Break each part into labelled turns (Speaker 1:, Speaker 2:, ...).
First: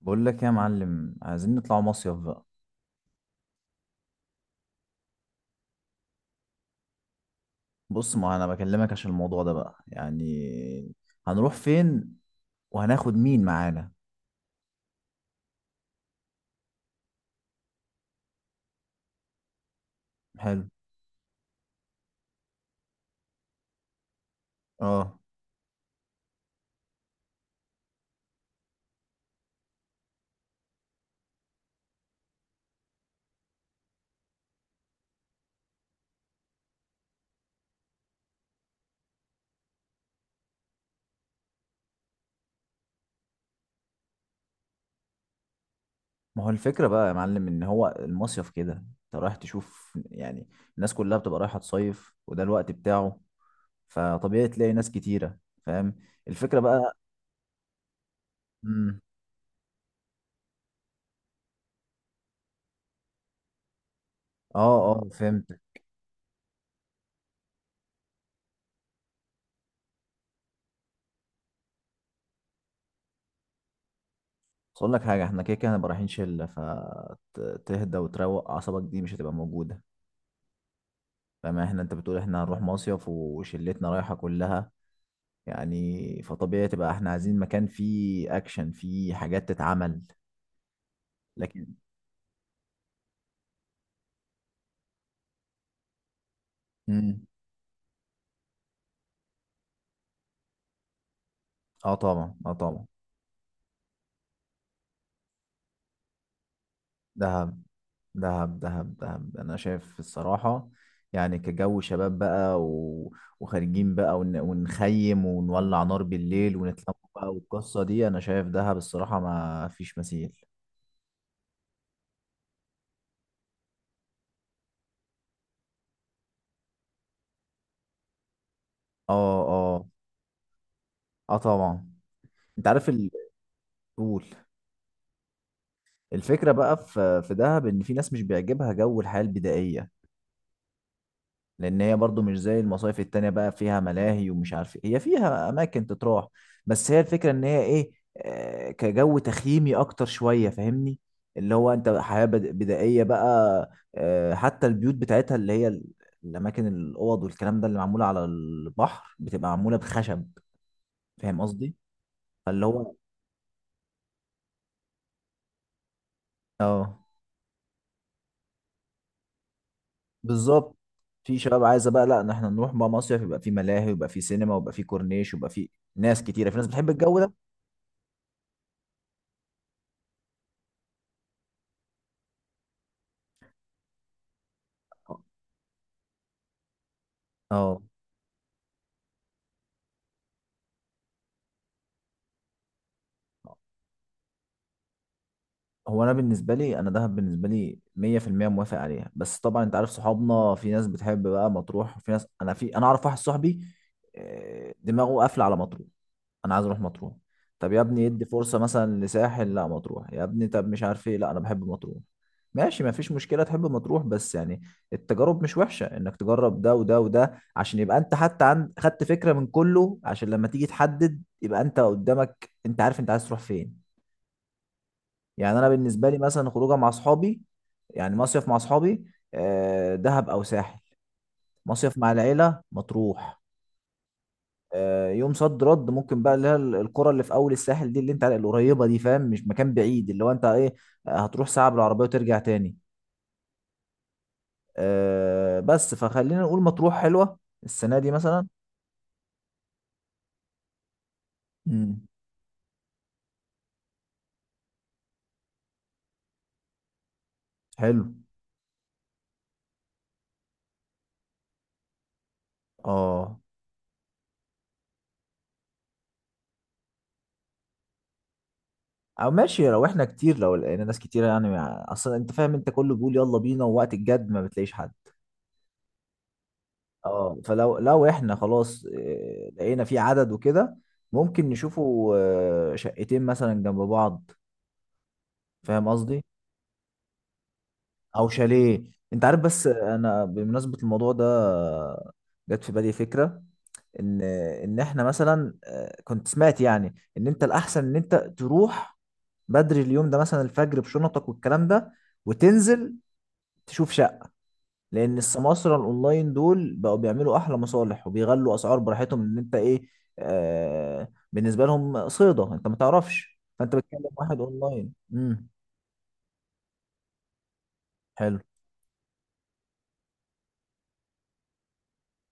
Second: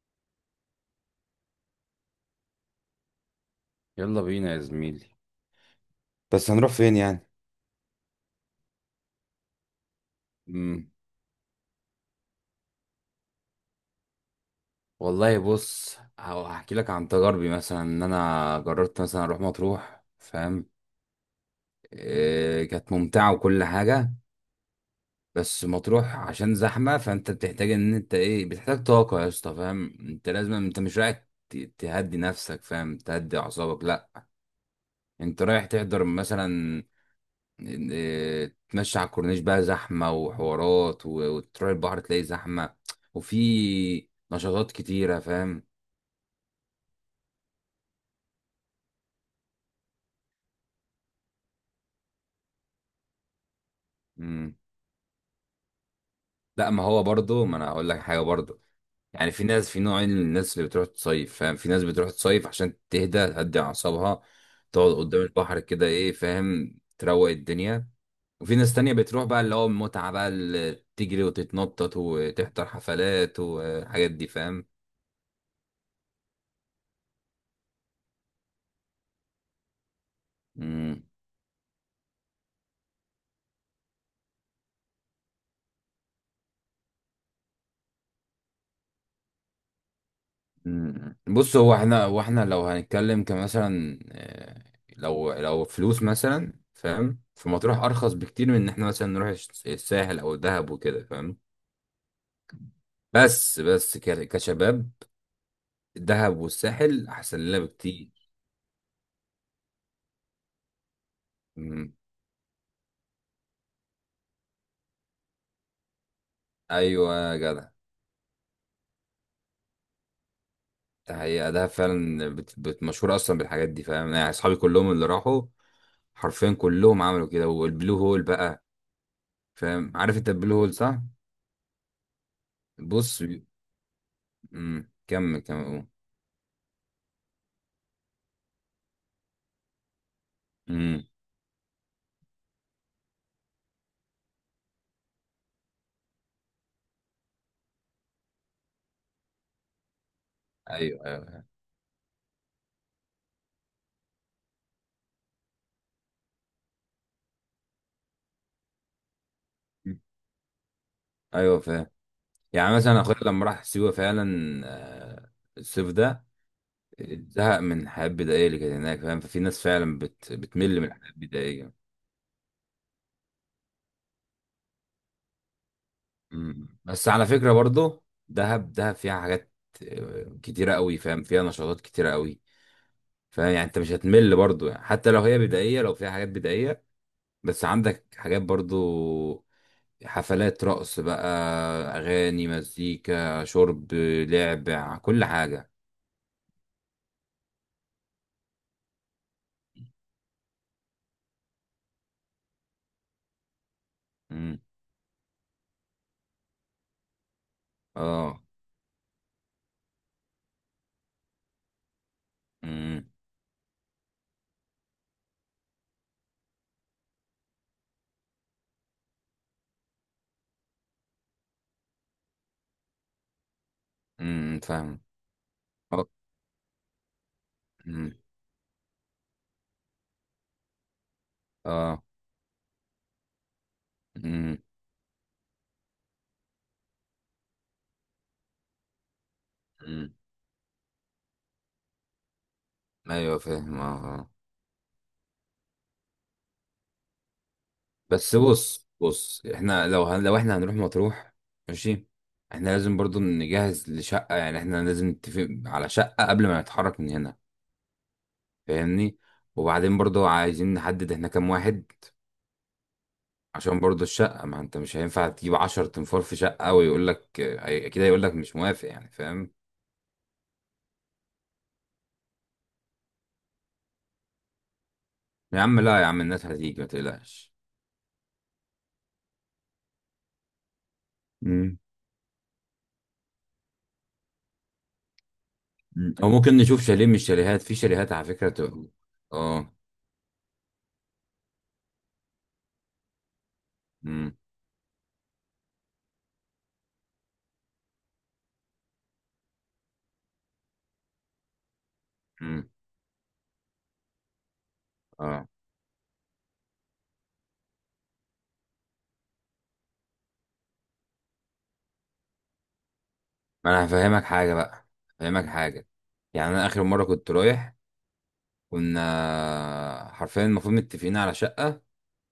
Speaker 1: بقول لك إيه يا معلم، عايزين نطلع مصيف بقى.
Speaker 2: يلا بينا يا زميلي. بس هنروح فين يعني؟
Speaker 1: بص، ما انا بكلمك عشان الموضوع ده بقى، يعني
Speaker 2: مم.
Speaker 1: هنروح فين وهناخد مين معانا؟
Speaker 2: والله بص، هحكي لك عن تجاربي، مثلا ان انا جربت مثلا اروح مطروح،
Speaker 1: حلو.
Speaker 2: فاهم؟ إيه كانت ممتعه وكل حاجه.
Speaker 1: اه.
Speaker 2: بس مطروح عشان زحمه، فانت بتحتاج ان انت ايه بتحتاج طاقه يا اسطى، فاهم؟ انت لازم، انت مش رايح تهدي نفسك، فاهم، تهدي اعصابك، لا. انت رايح تحضر مثلا، تمشي على الكورنيش، بقى زحمة وحوارات، و- وتروح البحر تلاقي زحمة، وفي نشاطات كتيرة، فاهم؟
Speaker 1: ما هو الفكرة بقى يا معلم، ان هو المصيف كده انت رايح تشوف، يعني الناس كلها بتبقى رايحة تصيف وده الوقت بتاعه، فطبيعي
Speaker 2: مم.
Speaker 1: تلاقي ناس كتيرة. فاهم؟ الفكرة
Speaker 2: لا، ما
Speaker 1: بقى.
Speaker 2: هو برضه، ما انا هقول لك حاجة برضه.
Speaker 1: امم.
Speaker 2: يعني في ناس، في نوعين من الناس اللي بتروح تصيف، فاهم. في ناس بتروح تصيف عشان تهدي أعصابها،
Speaker 1: اه
Speaker 2: تقعد
Speaker 1: اه،
Speaker 2: قدام
Speaker 1: فهمت.
Speaker 2: البحر كده ايه، فاهم، تروق الدنيا. وفي ناس تانية بتروح بقى اللي هو المتعة، بقى اللي تجري وتتنطط وتحضر حفلات والحاجات دي، فاهم؟
Speaker 1: بس اقول لك حاجة، احنا كده كده هنبقى رايحين شلة، فتهدى وتروق اعصابك دي مش هتبقى موجودة.
Speaker 2: مم.
Speaker 1: فما احنا، انت بتقول احنا هنروح مصيف وشلتنا رايحة كلها، يعني فطبيعي تبقى احنا عايزين مكان فيه اكشن، فيه حاجات تتعمل.
Speaker 2: مم. بص،
Speaker 1: لكن.
Speaker 2: هو احنا لو هنتكلم كمثلا، لو فلوس مثلا، فاهم،
Speaker 1: مم.
Speaker 2: في مطروح ارخص بكتير من ان احنا مثلا نروح الساحل او الدهب وكده، فاهم.
Speaker 1: اه طبعا، اه طبعا.
Speaker 2: بس كشباب الدهب والساحل احسن
Speaker 1: دهب،
Speaker 2: لنا بكتير.
Speaker 1: دهب، دهب، دهب، انا شايف الصراحة، يعني كجو
Speaker 2: مم.
Speaker 1: شباب بقى وخارجين بقى ونخيم ونولع نار بالليل ونتلم
Speaker 2: ايوه
Speaker 1: بقى،
Speaker 2: يا جدع،
Speaker 1: والقصة دي انا شايف دهب الصراحة ما فيش مثيل.
Speaker 2: ده حقيقة دهب فعلا مشهورة اصلا بالحاجات دي، فاهم، يعني اصحابي كلهم اللي راحوا حرفيا كلهم عملوا كده، والبلو هول بقى،
Speaker 1: اه اه.
Speaker 2: فاهم؟ عارف انت البلو هول، صح؟
Speaker 1: اه طبعا. انت عارف.
Speaker 2: بص.
Speaker 1: قول.
Speaker 2: مم. كمل كمل قول.
Speaker 1: الفكرة بقى، في دهب، إن في ناس مش بيعجبها جو الحياة البدائية.
Speaker 2: مم.
Speaker 1: لأن هي برضو مش زي المصايف التانية بقى، فيها ملاهي ومش عارف إيه. هي فيها أماكن تتراح، بس هي الفكرة إن هي إيه، كجو تخييمي أكتر شوية، فاهمني؟
Speaker 2: ايوه ايوه.
Speaker 1: اللي هو أنت حياة بدائية بقى، حتى البيوت بتاعتها اللي هي الأماكن، الأوض والكلام ده اللي معمولة على البحر بتبقى معمولة
Speaker 2: مم.
Speaker 1: بخشب. فاهم
Speaker 2: ايوه،
Speaker 1: قصدي؟
Speaker 2: فاهم.
Speaker 1: فاللي
Speaker 2: يعني
Speaker 1: هو
Speaker 2: مثلا اخويا لما راح سيوه فعلا، آه، الصيف ده،
Speaker 1: آه
Speaker 2: زهق من الحياه البدائيه اللي كانت هناك، فاهم، ففي ناس فعلا
Speaker 1: بالظبط،
Speaker 2: بتمل من الحياه
Speaker 1: في شباب
Speaker 2: البدائيه.
Speaker 1: عايزه بقى، لا إن احنا نروح بقى مصيف يبقى في ملاهي، ويبقى في سينما، ويبقى في كورنيش، ويبقى في ناس كتيره، في ناس
Speaker 2: مم.
Speaker 1: بتحب
Speaker 2: بس
Speaker 1: الجو
Speaker 2: على
Speaker 1: ده.
Speaker 2: فكره برضو، دهب دهب فيها حاجات كتيره قوي، فاهم، فيها نشاطات كتيره قوي، فاهم، يعني انت مش هتمل برضو، يعني حتى لو هي بدائيه، لو فيها حاجات بدائيه، بس
Speaker 1: اه.
Speaker 2: عندك حاجات برضو، حفلات رقص بقى، اغاني، مزيكا، شرب، لعب، كل حاجه.
Speaker 1: هو انا بالنسبه لي، انا دهب بالنسبه لي 100% موافق عليها، بس طبعا انت عارف صحابنا، في ناس بتحب بقى مطروح، وفي ناس، انا في انا اعرف واحد صاحبي، دماغه قافله على مطروح، انا عايز اروح مطروح. طب يا ابني ادي
Speaker 2: اه.
Speaker 1: فرصه مثلا لساحل، لا مطروح يا ابني، طب مش عارف ايه، لا انا بحب مطروح. ماشي،
Speaker 2: امم.
Speaker 1: مفيش مشكله، تحب مطروح بس يعني التجارب مش وحشه، انك تجرب ده وده وده، عشان يبقى انت حتى عند خدت فكره من كله، عشان لما تيجي تحدد يبقى انت قدامك، انت عارف انت عايز تروح فين.
Speaker 2: امم. فاهم.
Speaker 1: يعني انا
Speaker 2: اه.
Speaker 1: بالنسبه لي مثلا، خروجه مع اصحابي،
Speaker 2: امم.
Speaker 1: يعني مصيف مع اصحابي، دهب او ساحل، مصيف
Speaker 2: اه.
Speaker 1: مع العيله مطروح.
Speaker 2: امم.
Speaker 1: يوم صد رد ممكن بقى، اللي هي القرى اللي في اول الساحل دي اللي انت القريبه دي، فاهم؟ مش مكان بعيد،
Speaker 2: امم.
Speaker 1: اللي هو انت ايه، هتروح ساعه بالعربيه وترجع تاني.
Speaker 2: ايوه، فاهم. اه. آه.
Speaker 1: بس فخلينا نقول مطروح حلوه السنه دي
Speaker 2: بس
Speaker 1: مثلا.
Speaker 2: بص بص، احنا لو لو احنا هنروح مطروح،
Speaker 1: امم،
Speaker 2: ماشي، احنا لازم برضو نجهز لشقة، يعني احنا لازم نتفق على شقة قبل ما نتحرك من هنا،
Speaker 1: حلو.
Speaker 2: فاهمني؟ وبعدين برضو عايزين نحدد احنا كام واحد،
Speaker 1: اه.
Speaker 2: عشان برضو الشقة، ما انت مش هينفع تجيب 10 تنفار في شقة، ويقول لك، اكيد هيقول لك مش موافق يعني،
Speaker 1: او
Speaker 2: فاهم؟
Speaker 1: ماشي، لو احنا كتير، لو لقينا ناس كتير يعني، اصلا انت فاهم، انت كله بيقول يلا بينا، ووقت الجد ما بتلاقيش حد.
Speaker 2: يا عم لا، يا عم الناس هتيجي، ما
Speaker 1: اه،
Speaker 2: تقلقش.
Speaker 1: فلو احنا خلاص لقينا في عدد وكده، ممكن نشوفوا شقتين مثلا جنب بعض. فاهم
Speaker 2: مم.
Speaker 1: قصدي؟
Speaker 2: او ممكن نشوف شاليه من الشاليهات، في شاليهات على
Speaker 1: او
Speaker 2: فكره
Speaker 1: شاليه.
Speaker 2: تبقى.
Speaker 1: انت عارف، بس
Speaker 2: اه.
Speaker 1: انا بمناسبة الموضوع ده، جت في بالي فكرة، ان
Speaker 2: امم.
Speaker 1: ان احنا مثلا كنت سمعت يعني، ان انت الاحسن ان انت تروح بدري اليوم ده مثلا، الفجر بشنطك والكلام ده،
Speaker 2: امم.
Speaker 1: وتنزل تشوف شقة. لان
Speaker 2: اه.
Speaker 1: السماسرة الاونلاين دول بقوا بيعملوا احلى مصالح وبيغلوا اسعار براحتهم، ان انت ايه، بالنسبة لهم صيدة، انت ما تعرفش،
Speaker 2: ما
Speaker 1: فانت
Speaker 2: انا
Speaker 1: بتكلم
Speaker 2: هفهمك
Speaker 1: واحد
Speaker 2: حاجه بقى،
Speaker 1: اونلاين.
Speaker 2: هفهمك
Speaker 1: امم،
Speaker 2: حاجه. يعني انا اخر مره كنت رايح،
Speaker 1: حلو،
Speaker 2: كنا حرفيا المفروض متفقين على شقه،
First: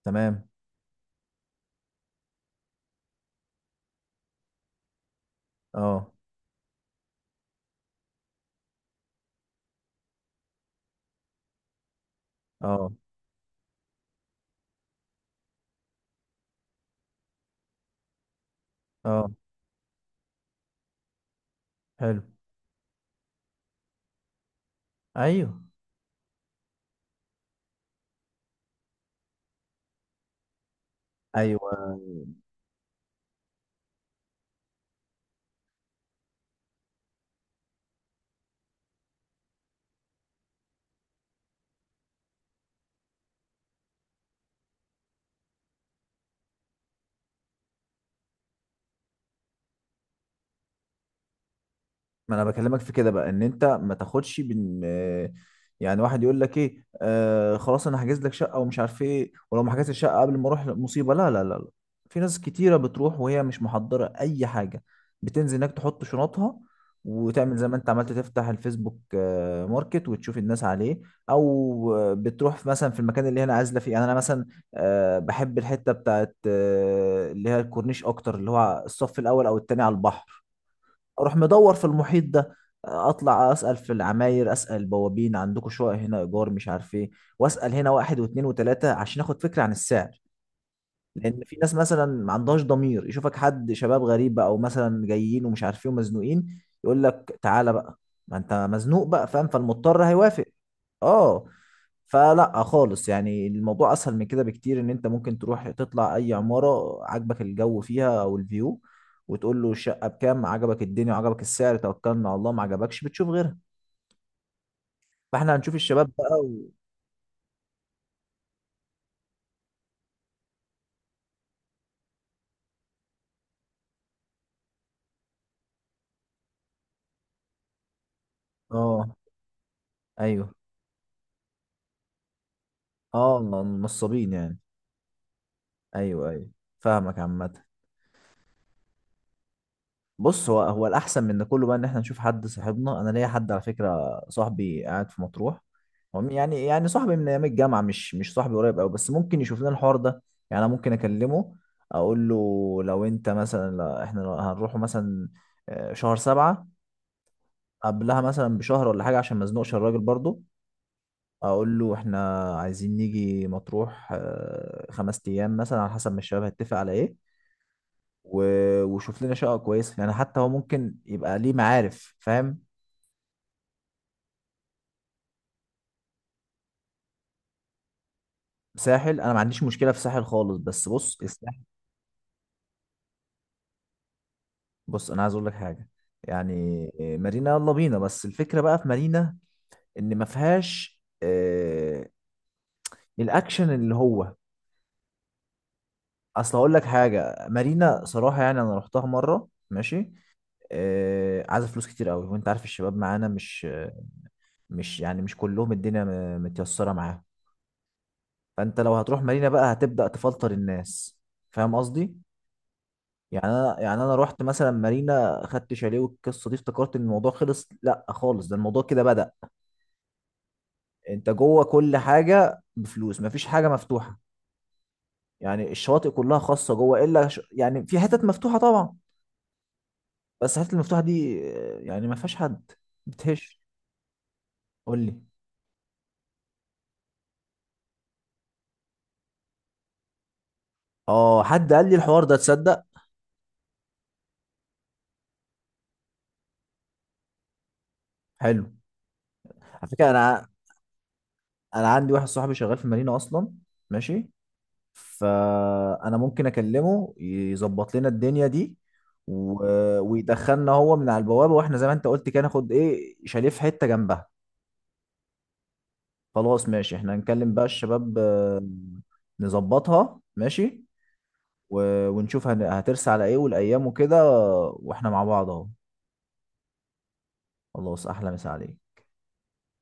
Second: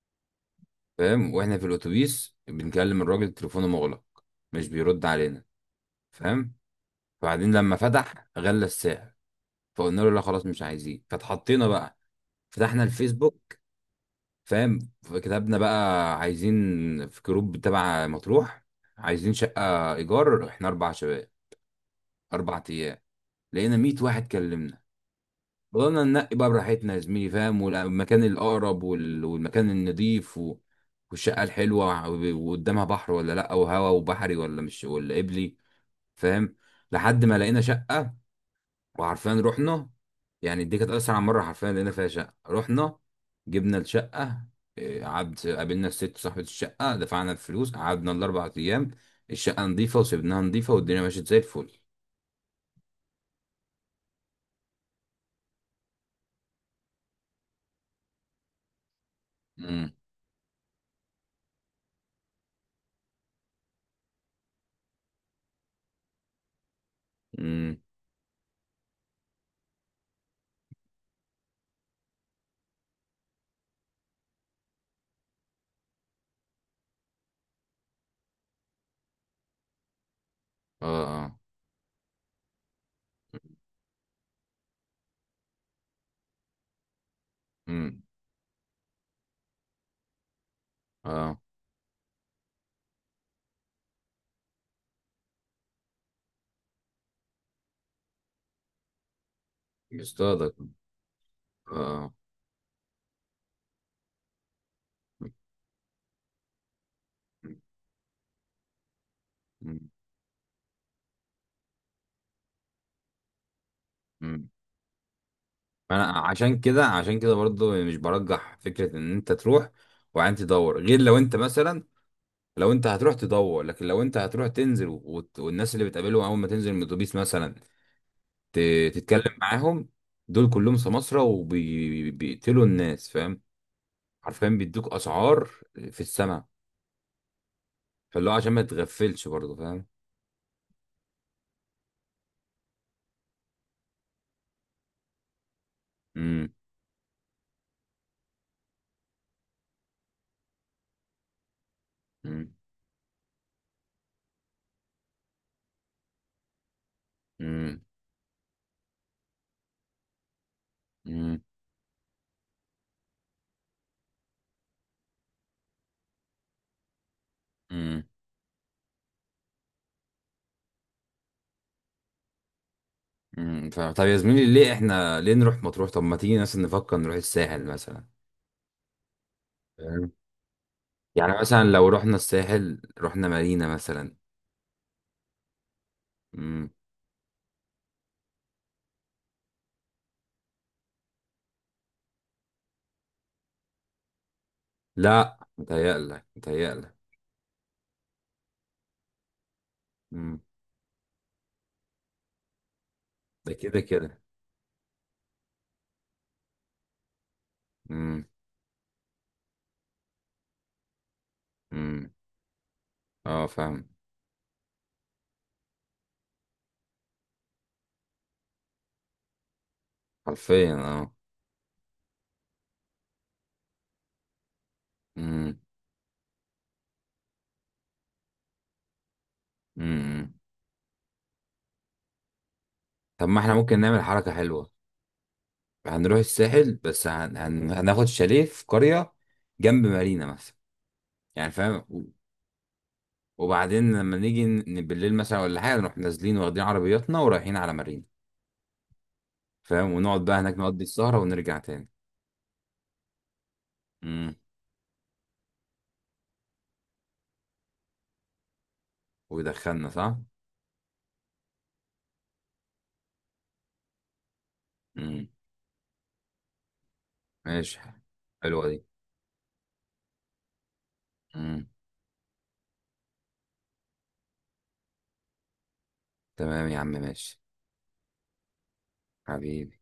Speaker 1: تمام.
Speaker 2: فاهم، واحنا في الاتوبيس بنكلم الراجل، تليفونه مغلق، مش بيرد علينا،
Speaker 1: اه
Speaker 2: فاهم. وبعدين لما فتح، غلى السعر، فقلنا له لا خلاص مش عايزين، فتحطينا بقى، فتحنا
Speaker 1: اه
Speaker 2: الفيسبوك، فاهم، فكتبنا بقى عايزين، في جروب تبع مطروح،
Speaker 1: اه،
Speaker 2: عايزين شقة إيجار، إحنا 4 شباب
Speaker 1: حلو،
Speaker 2: 4 أيام، لقينا 100 واحد كلمنا،
Speaker 1: ايوه
Speaker 2: فضلنا ننقي بقى براحتنا يا زميلي، فاهم، والمكان الأقرب وال- والمكان النضيف، و... والشقة
Speaker 1: ايوه.
Speaker 2: الحلوة و- وقدامها بحر ولا لأ، وهوا وبحري ولا مش، ولا قبلي، فاهم، لحد ما لقينا شقة، وعارفين رحنا. يعني دي كانت أسرع مرة حرفيا لقينا فيها شقة، رحنا جبنا الشقة، قعد قابلنا الست صاحبة الشقة، دفعنا الفلوس، قعدنا الـ 4 أيام، الشقة نظيفة وسيبناها نظيفة، والدنيا مشيت زي الفل.
Speaker 1: ما انا بكلمك في كده بقى، ان انت ما تاخدش بن آه، يعني واحد يقول لك ايه، خلاص انا هحجز لك شقه ومش عارف ايه، ولو ما حجزتش
Speaker 2: امم.
Speaker 1: الشقه قبل ما اروح مصيبه، لا لا لا لا. في ناس كتيره بتروح وهي مش محضره اي حاجه، بتنزل هناك تحط شنطها، وتعمل زي ما
Speaker 2: امم.
Speaker 1: انت عملت، تفتح الفيسبوك ماركت وتشوف الناس عليه. او بتروح مثلا في المكان اللي هي انا عازله فيه يعني، انا مثلا بحب الحته بتاعت، اللي هي الكورنيش اكتر، اللي هو الصف الاول او التاني على البحر،
Speaker 2: اه.
Speaker 1: اروح
Speaker 2: اه.
Speaker 1: مدور في المحيط ده، اطلع اسال في العماير، اسال البوابين عندكم شقق هنا ايجار، مش عارف ايه، واسال هنا
Speaker 2: امم.
Speaker 1: واحد واثنين وثلاثه عشان اخد فكره عن السعر.
Speaker 2: اه.
Speaker 1: لان في ناس مثلا ما عندهاش ضمير، يشوفك حد شباب غريب بقى، او مثلا جايين ومش عارف ايه ومزنوقين، يقول لك تعالى بقى، ما انت مزنوق بقى، فاهم، فالمضطر هيوافق.
Speaker 2: بيصطادك.
Speaker 1: اه.
Speaker 2: اه.
Speaker 1: فلا خالص، يعني الموضوع اسهل من كده بكتير، ان انت ممكن تروح تطلع اي عمارة عجبك الجو فيها او الفيو، وتقول له
Speaker 2: امم.
Speaker 1: الشقة بكام، عجبك الدنيا وعجبك السعر توكلنا على الله، ما عجبكش بتشوف غيرها.
Speaker 2: امم.
Speaker 1: فاحنا هنشوف
Speaker 2: انا
Speaker 1: الشباب بقى
Speaker 2: عشان
Speaker 1: و...
Speaker 2: كده، عشان كده برضو، مش برجح فكرة ان انت تروح وبعدين تدور، غير لو انت مثلا، لو انت هتروح تدور، لكن لو انت هتروح تنزل وت- والناس اللي بتقابلهم اول ما تنزل من الاتوبيس مثلا،
Speaker 1: اه،
Speaker 2: تتكلم معاهم، دول
Speaker 1: ايوه،
Speaker 2: كلهم سماسرة وبيقتلوا الناس،
Speaker 1: اه.
Speaker 2: فاهم،
Speaker 1: نصابين
Speaker 2: حرفيا
Speaker 1: يعني.
Speaker 2: بيدوك اسعار في
Speaker 1: ايوه
Speaker 2: السماء،
Speaker 1: ايوه، فاهمك عامة.
Speaker 2: فاللي هو عشان ما تغفلش برضه، فاهم.
Speaker 1: بص، هو الاحسن من ده كله بقى، ان احنا نشوف حد صاحبنا، انا ليا حد على فكره صاحبي قاعد في مطروح،
Speaker 2: امم.
Speaker 1: يعني صاحبي من ايام الجامعه، مش صاحبي قريب قوي، بس ممكن يشوف لنا الحوار ده. يعني انا ممكن اكلمه، اقول له
Speaker 2: امم.
Speaker 1: لو انت مثلا، لا احنا هنروحوا مثلا شهر 7،
Speaker 2: امم.
Speaker 1: قبلها مثلا بشهر ولا حاجه عشان ما ازنقش الراجل برضو.
Speaker 2: امم.
Speaker 1: اقول له احنا عايزين نيجي مطروح 5 ايام مثلا، على حسب ما الشباب هيتفق على ايه،
Speaker 2: امم.
Speaker 1: وشوف لنا شقه كويسه، يعني حتى هو ممكن يبقى ليه معارف، فاهم؟
Speaker 2: امم. فاهم، طب يا زميلي ليه احنا، ليه نروح مطروح؟ طب ما تيجي مثلا نفكر نروح الساحل مثلا،
Speaker 1: ساحل، انا ما عنديش مشكله في
Speaker 2: فاهم،
Speaker 1: ساحل خالص، بس بص،
Speaker 2: يعني
Speaker 1: الساحل،
Speaker 2: مثلا لو رحنا الساحل، رحنا مارينا مثلا.
Speaker 1: بص انا عايز اقول لك حاجه يعني،
Speaker 2: امم.
Speaker 1: مارينا يلا بينا، بس الفكره بقى في مارينا، ان ما فيهاش الاكشن اللي هو،
Speaker 2: لا متهيألك،
Speaker 1: اصل هقول لك
Speaker 2: متهيألك.
Speaker 1: حاجه، مارينا صراحه يعني، انا رحتها مره ماشي،
Speaker 2: مم.
Speaker 1: عايزه فلوس كتير قوي، وانت عارف الشباب معانا،
Speaker 2: ده
Speaker 1: مش
Speaker 2: كده كده.
Speaker 1: مش يعني مش كلهم الدنيا متيسره معاهم.
Speaker 2: مم.
Speaker 1: فانت لو هتروح مارينا بقى هتبدا تفلتر الناس، فاهم
Speaker 2: مم.
Speaker 1: قصدي؟ يعني
Speaker 2: اه
Speaker 1: انا
Speaker 2: فاهم.
Speaker 1: يعني انا رحت مثلا مارينا خدت شاليه والقصه دي افتكرت ان الموضوع خلص، لا خالص ده الموضوع كده بدأ.
Speaker 2: حرفيا اه.
Speaker 1: انت جوه كل حاجه بفلوس، مفيش حاجه مفتوحه،
Speaker 2: مم.
Speaker 1: يعني الشواطئ كلها خاصه جوه، الا يعني في حتت مفتوحه طبعا،
Speaker 2: مم.
Speaker 1: بس الحتت المفتوحه دي يعني ما فيهاش حد
Speaker 2: طب ما احنا
Speaker 1: بتهش.
Speaker 2: ممكن نعمل حركة حلوة،
Speaker 1: قول لي.
Speaker 2: هنروح الساحل، بس هناخد شاليه في قرية جنب مارينا مثلا،
Speaker 1: اه،
Speaker 2: يعني
Speaker 1: حد
Speaker 2: فاهم،
Speaker 1: قال لي
Speaker 2: و-
Speaker 1: الحوار ده تصدق.
Speaker 2: وبعدين لما نيجي بالليل مثلا ولا حاجة، نروح نازلين واخدين عربياتنا ورايحين على مارينا،
Speaker 1: حلو. على
Speaker 2: فاهم،
Speaker 1: فكره،
Speaker 2: ونقعد
Speaker 1: انا
Speaker 2: بقى هناك نقضي السهرة ونرجع
Speaker 1: انا
Speaker 2: تاني.
Speaker 1: عندي واحد صاحبي شغال في مارينا اصلا، ماشي،
Speaker 2: مم.
Speaker 1: فانا ممكن اكلمه يظبط لنا الدنيا دي، و...
Speaker 2: ويدخلنا، صح؟
Speaker 1: ويدخلنا هو من على البوابه، واحنا زي ما انت قلت كده، ناخد ايه شاليه في حته جنبها.
Speaker 2: مم.
Speaker 1: خلاص ماشي، احنا هنكلم بقى
Speaker 2: ماشي.
Speaker 1: الشباب،
Speaker 2: حلوة دي.
Speaker 1: نظبطها ماشي،
Speaker 2: مم.
Speaker 1: و... ونشوف هترسى على ايه والايام وكده، واحنا مع بعض اهو.
Speaker 2: تمام يا عم، ماشي.
Speaker 1: خلاص، احلى مسا عليك.
Speaker 2: حبيبي.